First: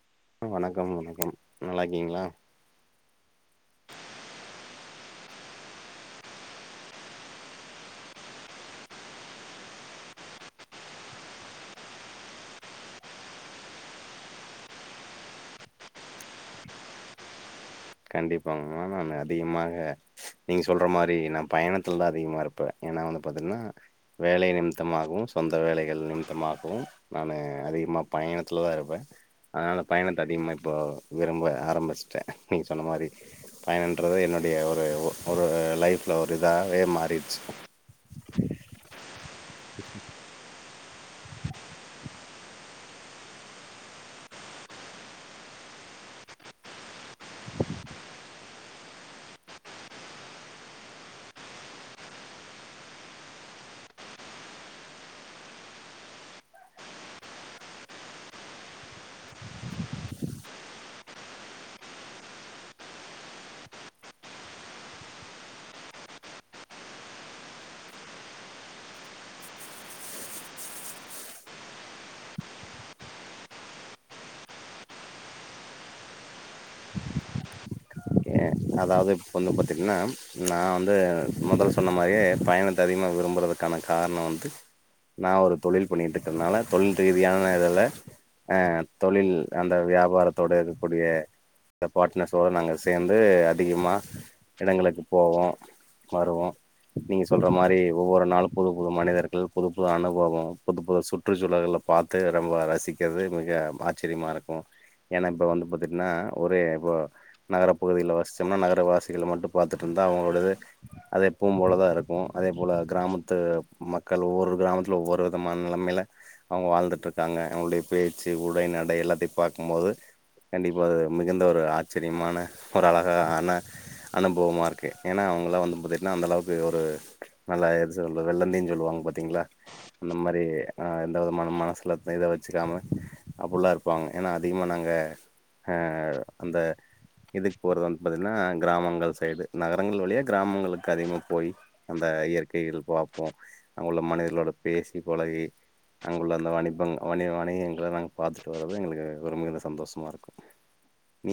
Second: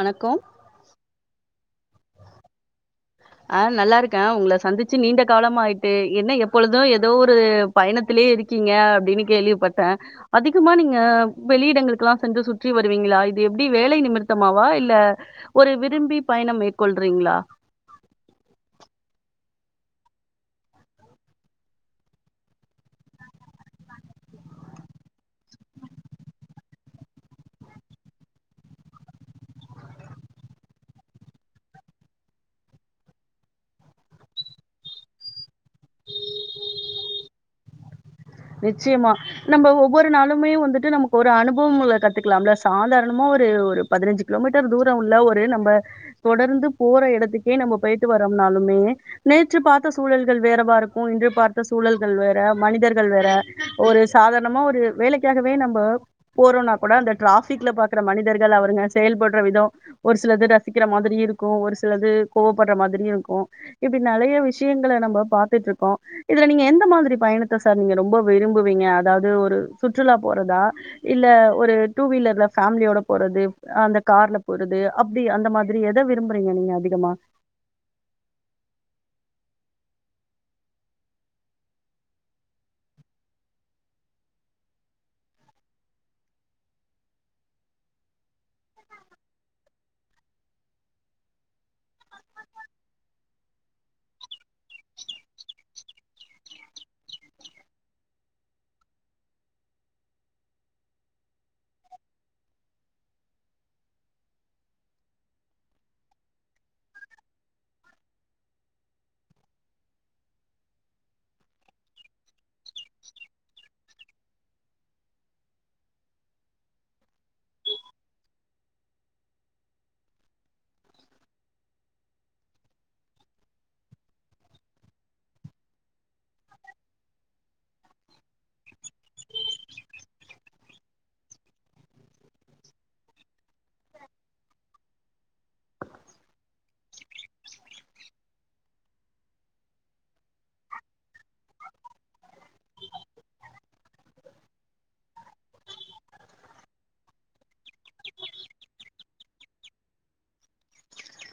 வணக்கம் வணக்கம் வணக்கம் நல்லாருக் அப்டிங்களா ஆஹ் நல்லாருக்கே உங்கள சந்திச்சு நீண்ட காலமா ஆயிட்டு என்ன எப்பொழுது ஏதோ ஒரு பயணத்திலேயே இருக்கீங்க அப்டின்னு கேள்விப்பட்டே அதிகமா நீங்க வெளியிடங்களுக்கெல்லா சென்று நீங்க சுற்றி வருவீங்களா இது எப்டி வேலை நிமித்தமாவா இல்ல ஒரு விரும்பி பயணம் மேற்கொள்றீங்களா கண்டிப்பாங்க நா நே அதிகமாக நீங்கள் சொல்ற மாரி நா பயணத்துல தா அதிகமாக இருப்பே ஏனா வந்து பாத்தீங்ன்னா வேலை நிமித்தமாகவு சொந்த வேலைகள் நிமித்தமாகவு நானு அதிகமாக பயணத்துல தா இருப்பே அதனால பயணத்தை அதிகமாக இப்போ விரும்ப ஆரம்பிச்சட்டே நீங்க சொன்ன மாரி பயனன்றது என்னுடைய ஒரு ஒரு லைஃப்புல ஒரு இதாவே மாறிடுச்சு நிச்சயமா நம்ம ஒவ்வொரு நளுமே வந்துட்டு நமக்கு ஒரு அனுபவம்ள கத்துக்கலாம்ல சாதாரணமா ஒரு ஒரு பதினஞ்சு கிலோமீட்டர் தூரம் உள்ள ஒரு நம்ம தொடர்ந்து போற இடத்துக்கே நம்ம போயிட்டு வறோம்னாலுமே நேற்று பார்த்த சூழல்கள் வேறவாருக்கும் இன்று பார்த்த சூழல்கள் வேற மனிதர்கள் ரன்கள் வேற ஒரு சாதாரணமா ஒரு வேலைக்காகவே நம்ம போறோனா கூட அந்த ட்ராஃபிக்ல பாக்கற மனிதர்கள் அவர்ங்க செயல்படுற விதோ ஒரு சிலது ரசிக்கிற மாதிரி இருக்கு ஒரு சிலது கோவப்படுற மாதிரி இருக்கு இப்புடி நெறைய விஷயங்கள நம்ம பாத்துட்டுருக்கோ இதுல நீங்க எந்த மாதிரி பயணத்த சார் நீங்க ரொம்ப விரும்புவீங்க அதாவது ஒரு சுற்றுலா போறதா இல்ல ஒரு டூ வீலர்ல ஃபேமிலியோட போறது அந்த கார்ல போறது அப்புடி அந்த மாதிரி எத விரும்புறீங்க நீங்க அதிகமா ஓகே அதாவது இப்பல்லா பாத்தீங்ன்னா நா வந்து மொதல்ல சொன்ன மாதிரியே பயணத்த அதிகமா விரும்புறதுக்கான காரணோ வந்து நா ஒரு தொழில் பண்ணிட்டு இருக்கறனால தொழில் ரீதியான இதுல அ தொழில் அந்த வியாபாரத்தோட இருக்கக்கூடிய பார்ட்னஸோட நாங்க சேர்ந்து அதிகமா இடங்களுக்கு போவோ வருவோ நீங்க சொல்ற மாரி ஒவ்வொரு நளு புது புது மனிதர்கள் புது புது அனுபவே புது புது சுற்றுச்சூழளை பாத்து ரொம்ப ரசிக்கறது கொஞ்சோ ஆச்சரியமாருக்கு ஏனா இப்போ வந்து பாத்தீன்னா ஒரே இப்போ நகர பகுதியில வஸு சென்ன நகரவாசிகள மட்டு பாத்துட்டுருந்தா அவுங்ளோடது எப்போது போலதாருக்கு அதே போல கிராமத்து மக்கள் ஒவ்வொரு கிராமத்துல ஒவ்வொரு விதமான நெலைமையில அவுங்க வாழ்ந்துட்டுருக்காங்க அவுங்களுடைய பேச்சு உடை நடை எல்லாத்தையு பாக்கும்போது கண்டிப்பா அது மிகுந்த ஒரு ஆச்சரியமான ஒரு அழகா ஆன அனுபவமருக்கு ஏனா அவுங்களா வந்து பாத்தீட்டன்னா அந்தளவுக்கு ஒரு நல்ல இது சொல் வெள்ளந்தின்னு சொல்லுவாங்க பாத்தீங்களா அந்த மாரி எந்தவிதமான மனசில எதயு வச்சுக்காம அப்பற்லா இருப்பாங்க ஏனா அதிகமாக நாங்க அந்த இதுக்கு போறது வந்து பாத்தீங்கன்னா கிராமங்கள் சைடு நகரங்கள் வழியாக கிராமங்களுக்கு அதிகமாக போய் அந்த இயற்கைகள் பாப்போ அங்கே உள்ள மனிதர்களோட பேசி பழகி அங்குள்ள அந்த வணிப வணிக வணிகங்களை நாங்கள் பாத்துட்டு வரது எங்களுக்கு ஒரு மிகுந்த சந்தோஷமாருக்கு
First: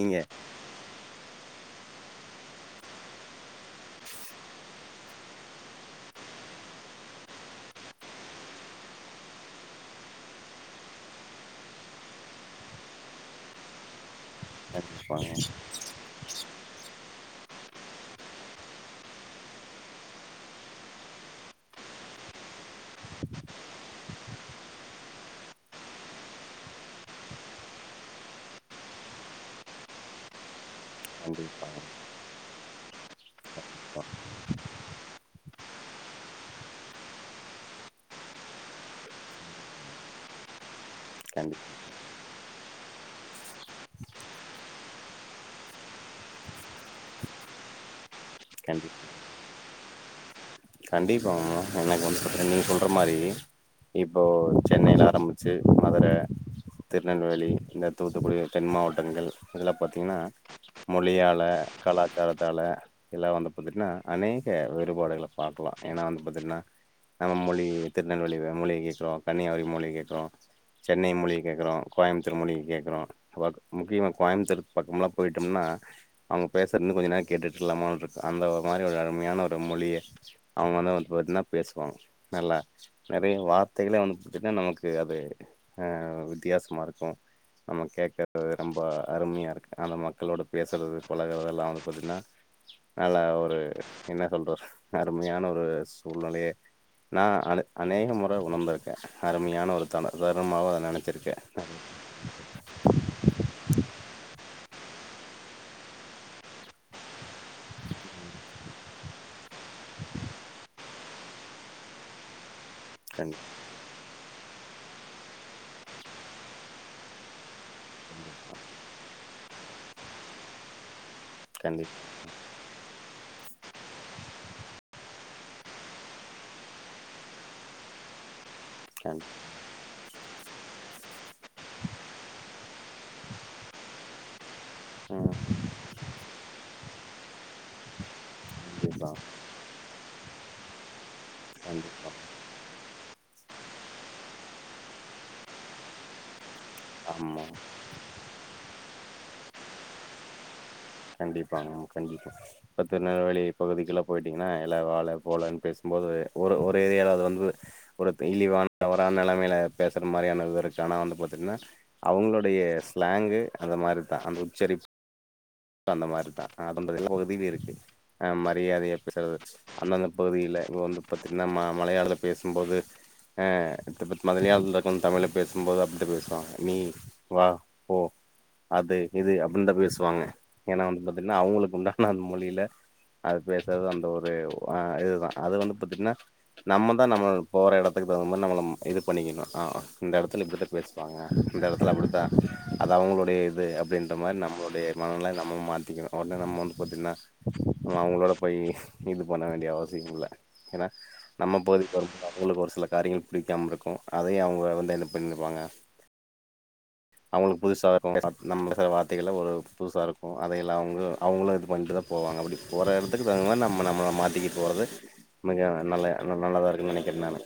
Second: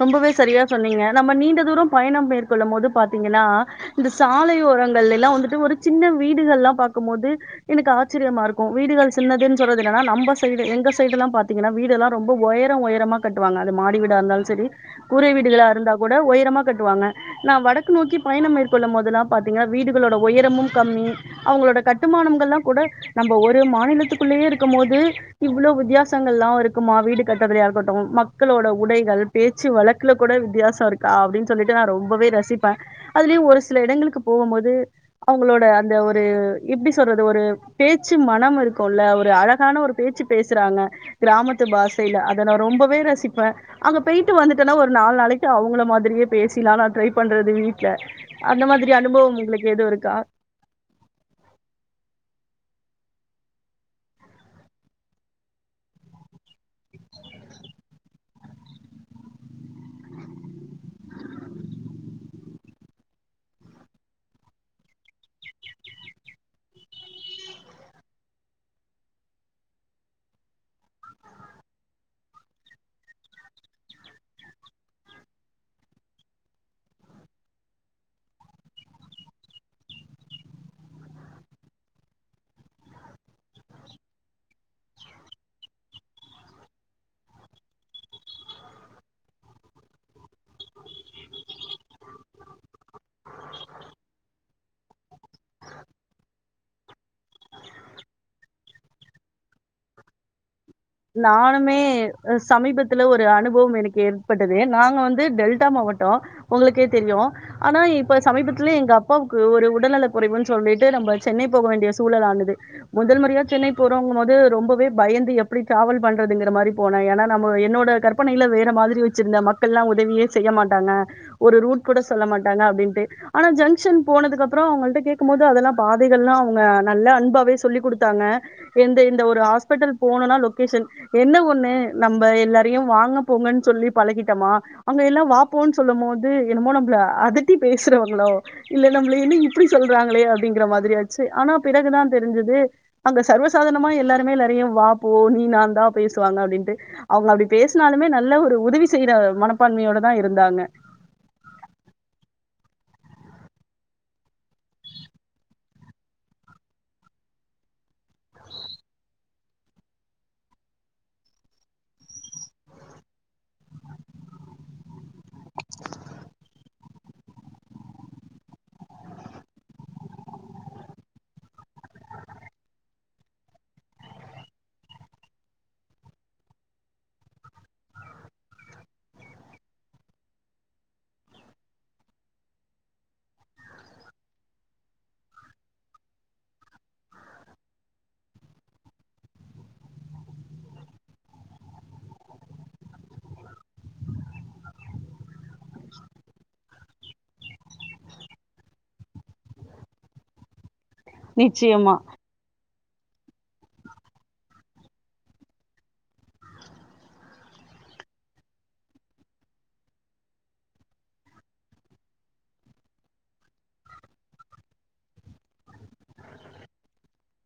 ரொம்பவே சரியா சொன்னீங்க நம்ம நீண் தூரோ பயணம் மேற்கொள்ளும் போது பாத்தீங்கன்னா இந்த சாலையோரங்கள்ள எல்லாம் வந்துட்டு ஒரு சின்ன வீடுகல்லாம் பாக்கும்போது எனக்கு ஆச்சரியமாருக்கு வீடுகள் சின்னதுன்னு சொல்றது இன்னான்னா நம்ம சைடு எங்க சைடுல்லா பாத்தீங்கன்னா வீடெல்லா ரொம்ப ஒயரே ஒயரமா கட்டுவாங்க அது மாடி வீடா இருந்தா கண்டிப்பாங்க கூறை வீடுகளா இருந்தா கூட உயரமாக் கட்டுவாங்க நா வடக்கு நோக்கி பயணம் மேற்கொள்ளும் போதெல்லா பாத்தீங்கன்னா வீடுகளோட உயரமும் கம்மி அவுங்களோட கட்டுமானங்களாம் கூட நம்ம ஒரே மாநிலத்துக்குள்ளயே இருக்கும் போது இவ்ளோ வித்தியாசங்கள்லாம் இருக்குமா வீடு கட்டறதுல்லய இருக்கட்டும் மக்களோட உடைகள் பேச்சு வழக்குல கூட வித்தியாசம் இருக்கா அப்டின்னு சொல்லிட்டு கண்டிப்பாங்க நா ரொம்பவே ரசிப்பே அதுலயு ஒரு சில இடங்களுக்கு போகும்போது அவுங்களோட அந்த ஒரு எப்பிடி சொல்றது ஒரு பேச்சு மனம் இருக்கும்ல்ல ஒரு அழகான ஒரு பேச்சு பேசுறாங்க கிராமத்து கண்டிப் பாஷையில அதை நா ரொம்பவே ரசிப்பே அங்கப் பேயிட்டு வந்துட்டன்னா ஒரு நாலு நாளைக்கி அவுங்கள மாதிரியே பேசிலா நா ட்ரை பண்றது வீட்டுல அந்த மாதிரி அனுபவே உங்களுக்கு எதுவுருக்கா கண்டிப்பா ஆமா எனக்கு வந்து பத்தீன்னா நீங்க சொல்ற ல்றமாரி இப்போ சென்னையில ஆரம்பிச்சு மதுர திருநெல்வேலி இந்த தூத்துக்குடி தென் மாவட்டங்கள் இதெல்லா பத்தீங்கன்னா மொழியால கலாச்சாரத்தால இதெல்லா வந்து பாத்தீங்கன்னா அநேக வேறுபாடுகள் பார்க்கலா ஏன்னா வந்து பாத்தீங்கன்னா நம்ம மொழி திருநெல்வேலி மொழி கேக்குறோ கன்னியாகுமரி மொழி கேக்குறோ சென்னை மொழிய கேக்குறோ முக்கியமா கோயமுத்தூர் மொழிய கேட்கறோம் வாக் முக்கியமா கோயமுத்தூர் பக்கம்மெல்லாம் போயிட்டோம்னா அவங்க பேசற் இன்னு கொஞ்சம் நேரம் கேட்டுட்டு இருக்கலாமா இருக்கு அந்த மாரி ஒரு அருமையான ஒரு மொழிய அவங்க வந் வந்து பாத்தீன்னா பேசுவாங்க நல்லா நெறைய வார்த்தைகளே வந்து பாத்தீங்கன்னா நமக்கு அது ஆஹ் வித்தியாசமா இருக்கு நம்ம கேக்குற ரொம்ப அருமையா இருக்கு அந்த மக்களோட பேசுறது பழகுறது எல்லா வந்து பாத்தீன்னா நல்லா ஒரு என்ன சொல்றது அருமையான ஒரு சூழ்நிலையே நா அநே அநேக முறை உணர்ந்திருக்கே அருமையான ஒரு தன தருணமாவு நெனச்சிருக்கே நானுமே சமீபத்துல ஒரு அனுபவம் எனக்கு ஏற்பட்டது நாங்க வந்து டெல் ல்ட்டா மாவட்டம் உங்களுக்கே தெரியும் ஆனா இப்ப சமீபத்துலயே எங்க அப்பாவுட் ஓ ஒரு உடல்ல குறைவுன்னு சொல்லிட் நம்ப சென்னை போக வேண்டிய சூழலானது முதல் கண் முறையா சென்னை போறவங்க போது ரொம்போ பே பயந்து எப் ப்டிடிராவல் பண்றதுங்கிற மாரி போன ஏன்னா நம்ம என்னோட கற்பனையில வேற மாரி வெச்சிருந்த மக் ல்லாம் உதவியே செய்ய மாட்டாங்க ஒரு ரூட் கண்டி கூட சொல்ல மாட்டாங்க அப்டின்ட்டு ஆனா ஜங்ஷன் போனதுக்கு அப் அப்புறோ அவங்கள்ட கேட்கும்போது அதெல்லா பாதைகள்ளா அவங்க நல்ல அன்பாவே சொல்லிக் குடுத்தாங்க எந்த இந்த கண் ஒரு ஹாஸ்பிட்டல் போனன்னா லொக் கேஷன் என்ன ஒண்ணு நம்ம எல்லாரையும் வாங்க போங்கன்னு சொல்லி பழகிட்டமா அங்க எல்லா ம் வா போன்னு சொல்லும் போது என்னமோ நம்மல அதட்டி பேசுறவங்களோ இல்ல கண்டிப்பா நம்மல என்ன இப்பிடி சொல்றாங்களே அப்டிங்கற மாரியாச்சு ஆனா பிறகுதா கண்டிப்பா தெரிஞ்சது அங்க சர்வசாதரனமா எல்லாருமே நெறைய வா ஓ நீ நா தா பேசுவாங்க அப்டின்ட்டு அவங்க ஆமா அப்டி பேசினாலுமே நல்ல ஒரு உதவி செய்யற மனப்பான்மையோடதா இருந்தாங்க கண்டிப்பாங்க கண்டிப்பா இப்ப திருநெல்வேலி பகுதிக்கு எல்லாம போயிட்டீங்கன்னா எல்ல வாழ போலன்னு பேசும்போது ஒரு ஒரு ஏரியில அது வந்து ஒரு இழி அந்த மாரிதா அதுன்றது எல்ல பகுதியில இருக்கு ஆஹ் மரியாதையா பேசுறது அந்தந்த பகுதியில வந்து பாத்தீங்கன்னா மலையாளத்துல பேசும்போது அஹ் மலையாளத்து இருந்து தமிழ் பேசும்போது அப்ட்தா பேசுவாங்க நீ வா ஓ அது இது அப்டின்னுதா பேசுவாங்க ஏன்னா வந்து பாத்தீங்கன்னா அவங்களுக்கு உண்டான அந்த மொழியில அது பேசுறது அந்த ஒரு ஆஹ் இதுதா அது வந்து பாத்தீங்கன்னா நம்மதா நம்ம போற இடத்துக்கு தகுந்த மாரி நம்ல நம் இது பண்ணிக்கணு ஆஹ் இந்த எடத்துல இப்பிடித்தா பேசுவாங்க இந்த எடத்துல அப்டித்தா அது அவங்களுடைய இது அப்டின்ற மாரி நம்மளுடைய மனநிலை நம்ம மாத்திக்கணு உடனே நம்ம வந்து பார்த்தீங்கன்னா அவங்களோட போய் இது பண்ண வேண்டிய அவசியம் இல்ல நம்ம பகுதிக்கு நிச்சயமா வரும்போது அவங்களுக்கு ஒரு சில காரியங்கள் பிடிக்காமல் இருக்கு அதயு அவங்க வந்து என்ன பண்ணிருப்பாங்க அவங்களுக்கு புதுசா வரு [unintelligible] நம்ம ச வார்த்தைகள்ல ஒரு புதுசா இருக்கு அதையெல்ல அவங்க அவங்களும் இது பண்ணிட்டுதா போவாங்க அப்டி போற எடத்துக்கு தகுந்த மாரி நம்ம நம்மளை மாத்திக்க போறது மிக நல்ல நல்லதா இருக்குன்னு நெனைக்கிற நானு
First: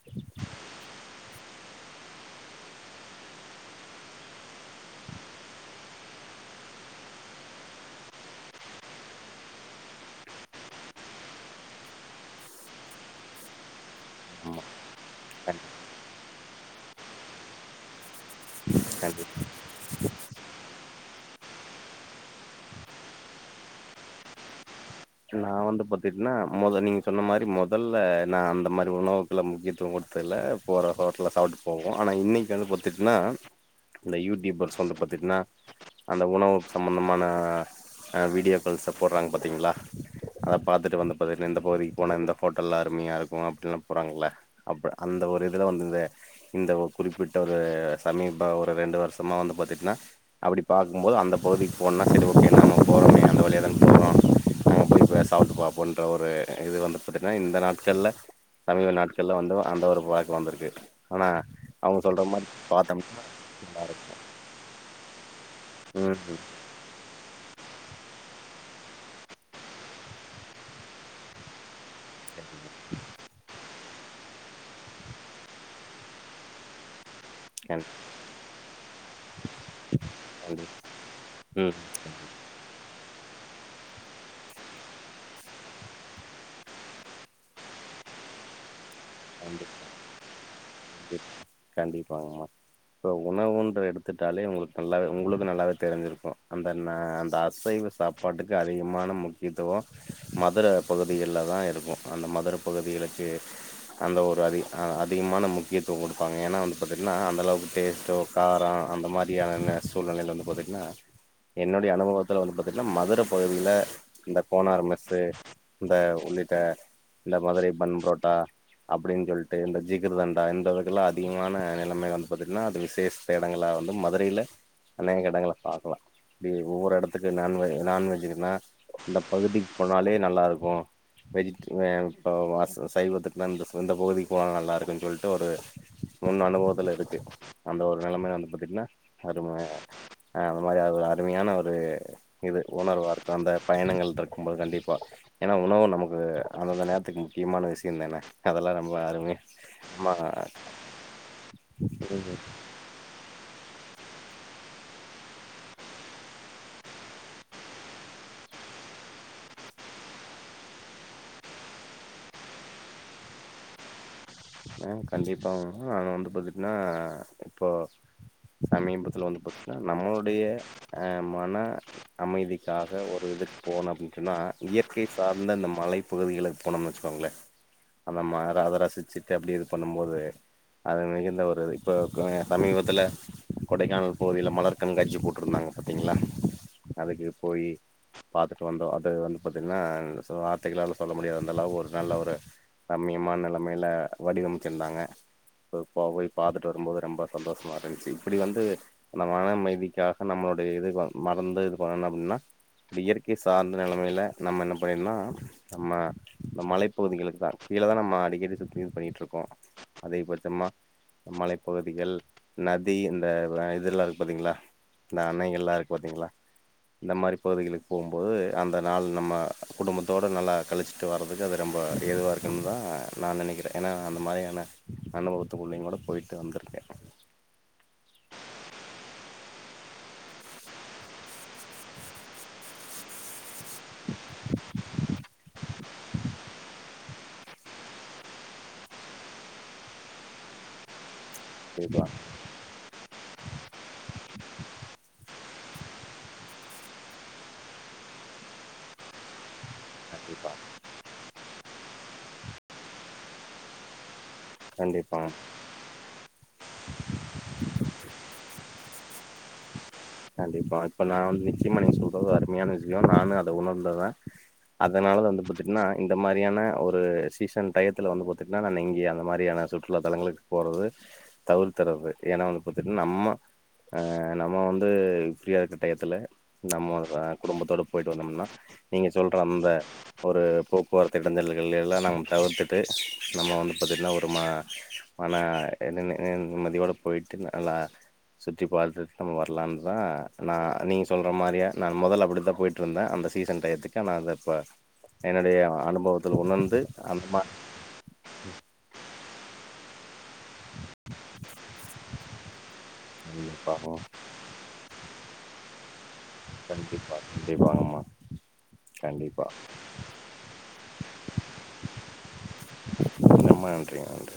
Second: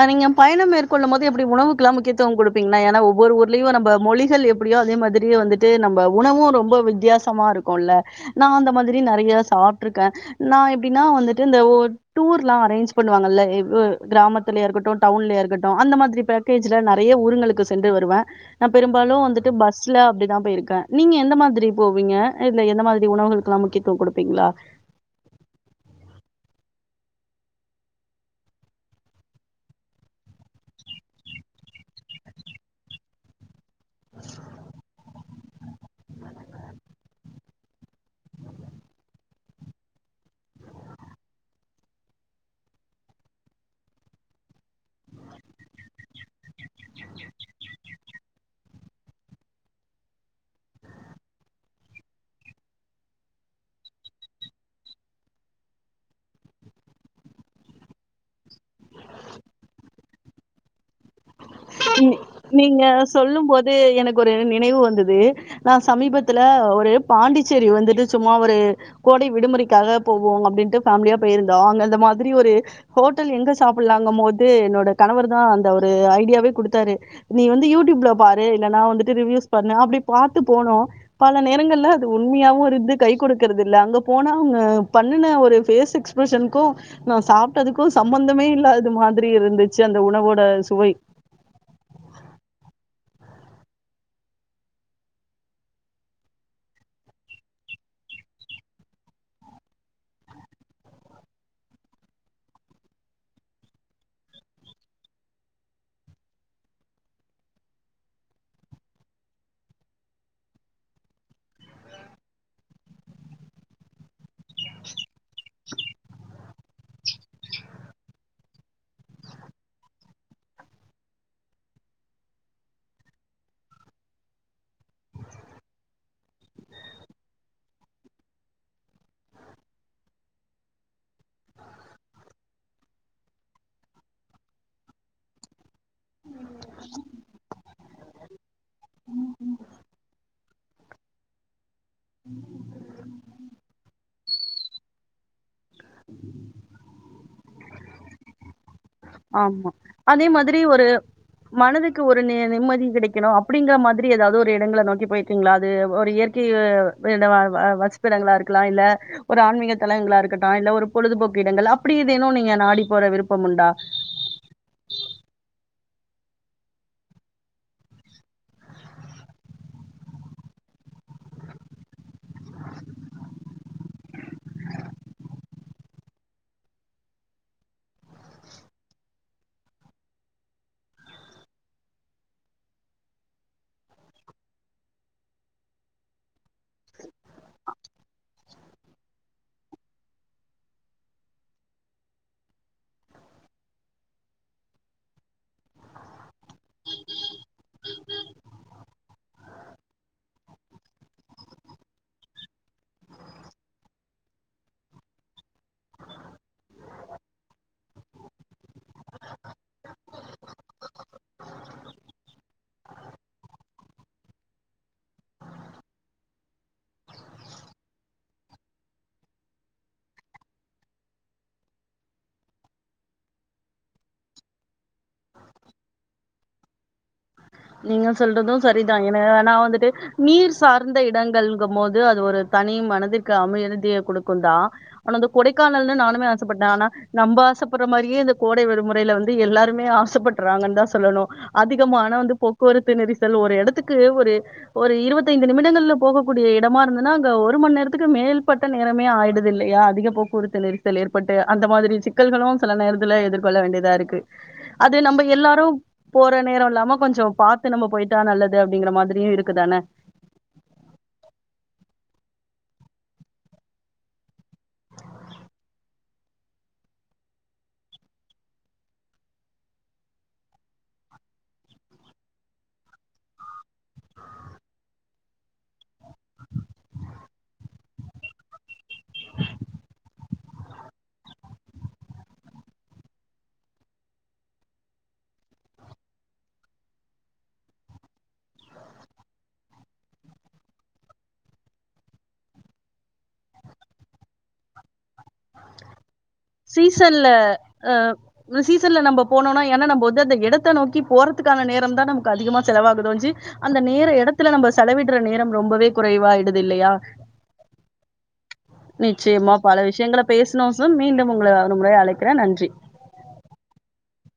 அ நீங்க பயணம் மேற்கொள்ளும் போது எப்பிடி உணவுக்குல்லாம் முக்கியத்துவம் குடுப்பீங்கன்னா ஏன்னா ஒவ்வொரு ஊர்லயும் நம்ம மொழிகள் எப்படியோ அதே மாதிரியே வந்துட்டு நம்ம உணவும் ரொம்ப வித்தியாசமா இருக்கும்ல்ல நா அந்த மாரி நெறைய சாப்பிட்டு இருக்க நா எப்டின்னா வந்துட்டு இந்த ஓர் டூர் எல்லா அரேஞ்ச் பண்ணுவாங்கல்ல எ கிராமத் லேய இருக்கட்டு டவுன்லய இருக்கட்டு அந்த மாரி பேக்கேஜ்ல நெறைய ஊருங்களுக்கு சென்று வருவ நா கண்டிப்பா பெரும்பாலும் வந்துட்டு பஸ்ல அப்டிதா போயிருக்க நீங்க எந்த மாதிரி போவீங்க இதுல எந்த மாதிரி உணவுகளுக்கு எல்லா முக்கியத்துவம் குடுப்பீங்களா நா வந்து பாத்தட்டுன்னா முத நீங்க சொன்ன மாதிரி முதல்ல நா அந்த மாரி உணவுக்குல்லா முக்கியத்துவம் குடுத்ததுல்ல போற ஹோட்டல்ல சாப்பிட்டு போவோம் ஆனா இன்னிக்கு வந்து பாத்திட்டுங்கன்னா இந்த யூடியூபர் வந்தீ பாத்தீட்னா அந்த உணவு சம்பந்தமான வீடியோகள்ச போட்றாங்க பாத்தீங்களா அத பாத்துட்டு வந்து பாத்திங்கனா இந்த பகுதிக்கு போன இந்த ஹோட்டல்ல அருமையா இருக்கு அப்டின்ல்லா போட்றாங்கள்ள அப்ப அந்த ஒரு இதுல வந்து இந்த இந்த குறிப்பிட்ட ஒரு சமீப ஒரு ரெண்டு வருஷமா வந்து பாத்திங்கனா அப்டி பாக்கும்போது அந்த பகுதிக்கு போன்னா அந்த வழியாதான போறோ நம்ப போய் சாப்ட்டு பாப்போம்ன்ற ஒரு இது வந்து பாத்தீங்கன்னா இந்த நாட்கள்ல சமீப நாட்கள்ல வந்து அந்த ஒரு பழக்கம் வந்திருக்கு ஆனா அவங்க சொல்ற மாரி நீங்க பாத்தோம்னா சொல்லும் போது நல்லா இருக்கு எனக்கு ஒரு நினைவு வந்துது நா ம் சமீபத்துல ம் ஒரு பாண்டிச்சேரி வந்து சும்மா ஒரு கோடை விடுமுறைக்காக போவோ அப்டின்ட்டு பேமிலியா போயிருந்தோ அங்க வந்து த மாதுரி ஒரு ஹோட் டுல் எங்க சாப்புட்லாங்க மோது என்னோட கணவர் தா அந்த ஒரு ஐடியா வே குடுத்தாரு நீ வந்து கண்டிப்பா யூட்யூப்ல பாரு இல்லனா வந்துட்டு ரிவியூஸ் பண்ணு அப்டி பாத்து போனா கண்டிப்பா பல ம் நேரங்கள்ல அது உண்மியாவு இருந்து கை குடுக் கிற்துல்ல அங்க போனா அவுங்க பண்னுன ஒரு பேஸ் எக்ஸ்பிரஷன்க்கு நா சாப்ட்டதுக்கு சம்மந்தமே இல்லாது மாத் துரி கண்டிப்பா இருந்துச்சு அந்த உணவோட சுவை கண்டிப்பாங்ம்மா இப்போ உணவுன்ற எடுத்துட்டாலே உங்களுக்கு நல்லாவே உங்ளுக்கு நல்லாவே தெரிஞ்சிருக்கு அந்த ந அந்த அசைவ சாப்பாட்டுக்கு அதிகமான முக்கியத்துவொ மதுர பகுதிகள்லதா இருக்கு அந்த மதுர பகுதிகளுக்கு அந்த ஒரு அதிக அ அதிகமான முக்கியத்துவொ குடுப்பாங்க ஏன்னா வந்து பத்தீங்னா அந்தளவுக் டேஸ்ட்டோ காரொ அந்த மாரியானன்ன சூழ்நிலைல் வந்து பாத்தீங்னா என்னுடைய அனுபவத்துல வந்து பத்தீங்னா மதுர பகுதில இந்த கோனார் மெஸ்ஸு இந்த உள்ளிட்ட இந்த மதுரை பன் புரோட்டா அப்புடின் சொல்ட்டு இந்த ஜிகிர்தண்டா இந்த வக்குல அதிக்மான நெலமை வந்து பத்தீங்னா அது விசேஸ்த்த எடங்குள வந்து மதுரைல அன்னேங் எடங்குள பாக்குலா டி ஒவ்வொரு எடத்துக்கு நான்வ நான்வெஜுக்னா இந்த பகுதிக் போனாலே நல்லாருக்கு வெஜ்ட் வே அப்போ வாஸ்வ சைவதுக்கு வந்துஃபு இந்த பகுதிக் போலா நல்லாருக்குன் சொல்ட்டு ஒரு முன் அனுபவத்துல இருக்கு அந்த ஒரு நெலமை வந்து பாத்தீங்ன்னா அரும அந்த மாரி அது ஒரு அருமையான ஒரு இது உணர்வாருக்கு அந்த பயணங்கள் ட்ருக்கும்மோது கண்டிப்பா ஏன்னா உணவு நமக்கு அந்தந்த நேர்த்துக்கு முக்கியமான விசியந்தேன அதெல்லா நம் ஆம்மா அதே மதுரி ஒரு மனதுக்கு ஒரு நே நிம்மதி கெடக்கிணு அப்புடிங்குற மாத்ரி ஏதாவ்து ஒர் ரி இடங்கள நோக்கி போய்ருக்கிங்ளா அது ஒரு இயற்கை [unintelligible] வசிப்பிடங்ளா இருக்லா இல்ல ஒரு ஆன்மீக தளங்குகளா இருக்கட்டா இல்ல ஒரு பொழுதுபோக்கு இடங்கள் அப்டி ஏதேனு நீங்க நாடி போற விருப்பம் உண்டா அ கண்டிப்பாவு அங்க வந்து பக்கிட்னா இப்போ சமீபத்துல வந்து பாத்னா நம்முளுடைய அ மன அமைதிக்காக ஒரு இதுக் போகணு அப்டின் சொன்னா இயற்கை சார்ந்த இந்த மலைப்பகுதிகளுக்கு போனோம்னு வச்சக்கோங்ளே அந்த ம அத ரசிச்சு எப்டி இது பண்ணமோது அது மிகுந்த ஒரு இப்போ ப்ளய சமீபத்துல கொடைக்கானல் பகுதில மலர் கன்காக்சி போட்டுருந்தாங்க பத்தீங்ளா அதுக்கு போயி பாத்துட்டு வந்தோ அது வந்து பத்தீங்ன்னா வார்த்தைகளால சொல்ல முடியாத அந்த அளவு ஒரு நல்ல ஒரு ரம்மியமான் நெலமைல வடிவம்ச்சிருந்தாங்க ப பா பொய் பாத்துட்டு வரும்போது ரொம்ப சந்தோஷமா இருந்துச்சு இப்புடி வந்து அந்த நம் வானமைதிக்காக நம்மளுடைய இது வ மறந்து இது பண்ணனு அப்டின்னா இப்டி இயற்கை சார்ந்த நிலமைல நம்ம என்ன பயன்னா நம்ம இந்த மலைப்பகுதிகளுக்குதா கீழ தா நம்ம அடிக்கடி சுற்றிருப்பெயின் ட்ருகு அதே பட்சமா மலைப்பகுதிகள் நதி இந்த வ இதுல்லா இருக்கு பாத்தீங்ளா இந்த அனைகள்லா இருக்கு பாத்தீங்ளா இந்த மாரி பகுதிகளுக்கு போம்போது அந்த நாள் நம்ம குடும்பத்தோடு நல்லா கழிச்சிட்டு வர்றதுக்கு அது ரொம்ப ஏதுவா இருக்குன்தா நா நெனக்கிறே ஏன்னா அந்த மாரியான அனுபவத்துக்குள்ளைங்ளோட பொய்ட்டு வந்துருக்கே ங்க சொல்றது சரிதா எனா நா வந்துட்டு நீர் சார்ந்த இடங்கள்ங்கமோது அது ஒரு தனி மனதிற்கு அமையுள் இதிய குடுக்குந்தா ஒன் அந்த கொடைக்கானல்ல நானுமே ஆசப்பட்ட ஆனா நம்ப ஆஸ் சப்பட்ற மாரியே இந்த கோடை விடுமுறைல வந்து எல்லாருமே ஆசைப்பட்றாங்கன்னுதா சொல்லணு கண்டிப்பா அதிகமான வந்து நெரிசல் ஒரு எடத்துக்கு ஒரு ஒரு இருவைத்து ஐந்து நிமிடங்கள்ல போகக்கூடிய இடமா இருந்துன்னா அங்க ஒரு மண் நேர்த்துக்கு மேல்பட்ட நேரமே ஆயிடுது இல்லையா அதிக கண்டிப்பா போக்குவரத்துல் நெரிசல் ஏற்பட்டு அந்த மாதிரி சிக்கல்களு செல நேரத்துல எதிர்கொள்ள வேண்டியதா இருக்கு அது கண்டிப்பா நம்ம எல்லாரு போற நேர இல்லாம கொஞ்ச பாத்து நம்ம போயிட்டா நல்லது அப்படிங்கிற மாதிரியு இருக்குதான கண்டிப்பா இப்ப நா வந்து நிச்சயமா நீங்க சொல்றது அருமையான விஷய நானு அத உணர்ந்ததா அதனால வந்து பாத்துட்டினா இந்த மாதிரியான ஒரு சீசன் டயத்துல வந்து பாத்துட்டினா நா எங்கயு அந்த மாதிரியான சுற்றுலா தலங்களுக்கு போறது தவிர்த்தர்றது ஏனா வந்து பாத்துட்டினா நம்ம ஆ நம்ம வந்து ஃப்ரீயா இருக்க டயத்தில நம்ம குடும்பத்தோட போயிட்டு வந்தம்னா நீங்கள் சொல்ற அந்த ஒரு போக்குவரத்து இடைஞ்சல்கள்ல எல்லா நம் தவிர்த்துட்டு நம்ம வந்து பாத்துட்டினா ஒரு ம மன நி நி நிம்மதியோட போயிட்டு நல்லா சுற்றி பார்த்துட்டு நம்ம வ ர்லான்தா நா நீங்க சொல்ற மாரியா நா மொதல்ல அப்டித்தா போயிட்ருந்தே அந்த சீசன் டயத்துக்கு நா அத இப்ப என்னுடைய அனுபவத்துல உணர்ந்து அந்த சீசன்ல மாரி அ சீசன்ல நம்ம போனோனா ஏனா நம்ம வ ந்து அந்த எடத்த நோக்கி போறதுக்கான நேரந்தா ந மக்கு அதிகமா செலவாகுதோஞ்சி அந்த கண்டிப்பாக நேர எடத்துல நம்ம செலவிடுற நேரம் ரொம்பவே குறைவாயிடுது இல்லையா கண்டிப்பா கண்டிப்பாங்கம்மா கண்டிப்பா நிச்சயமா பல விஷயங்கள பேசனும் சர் மீண்டும் உங்களை ஒருமுறை அழைக்கிறே நன்றி ரொம்ப நன்றிங்க நன்றி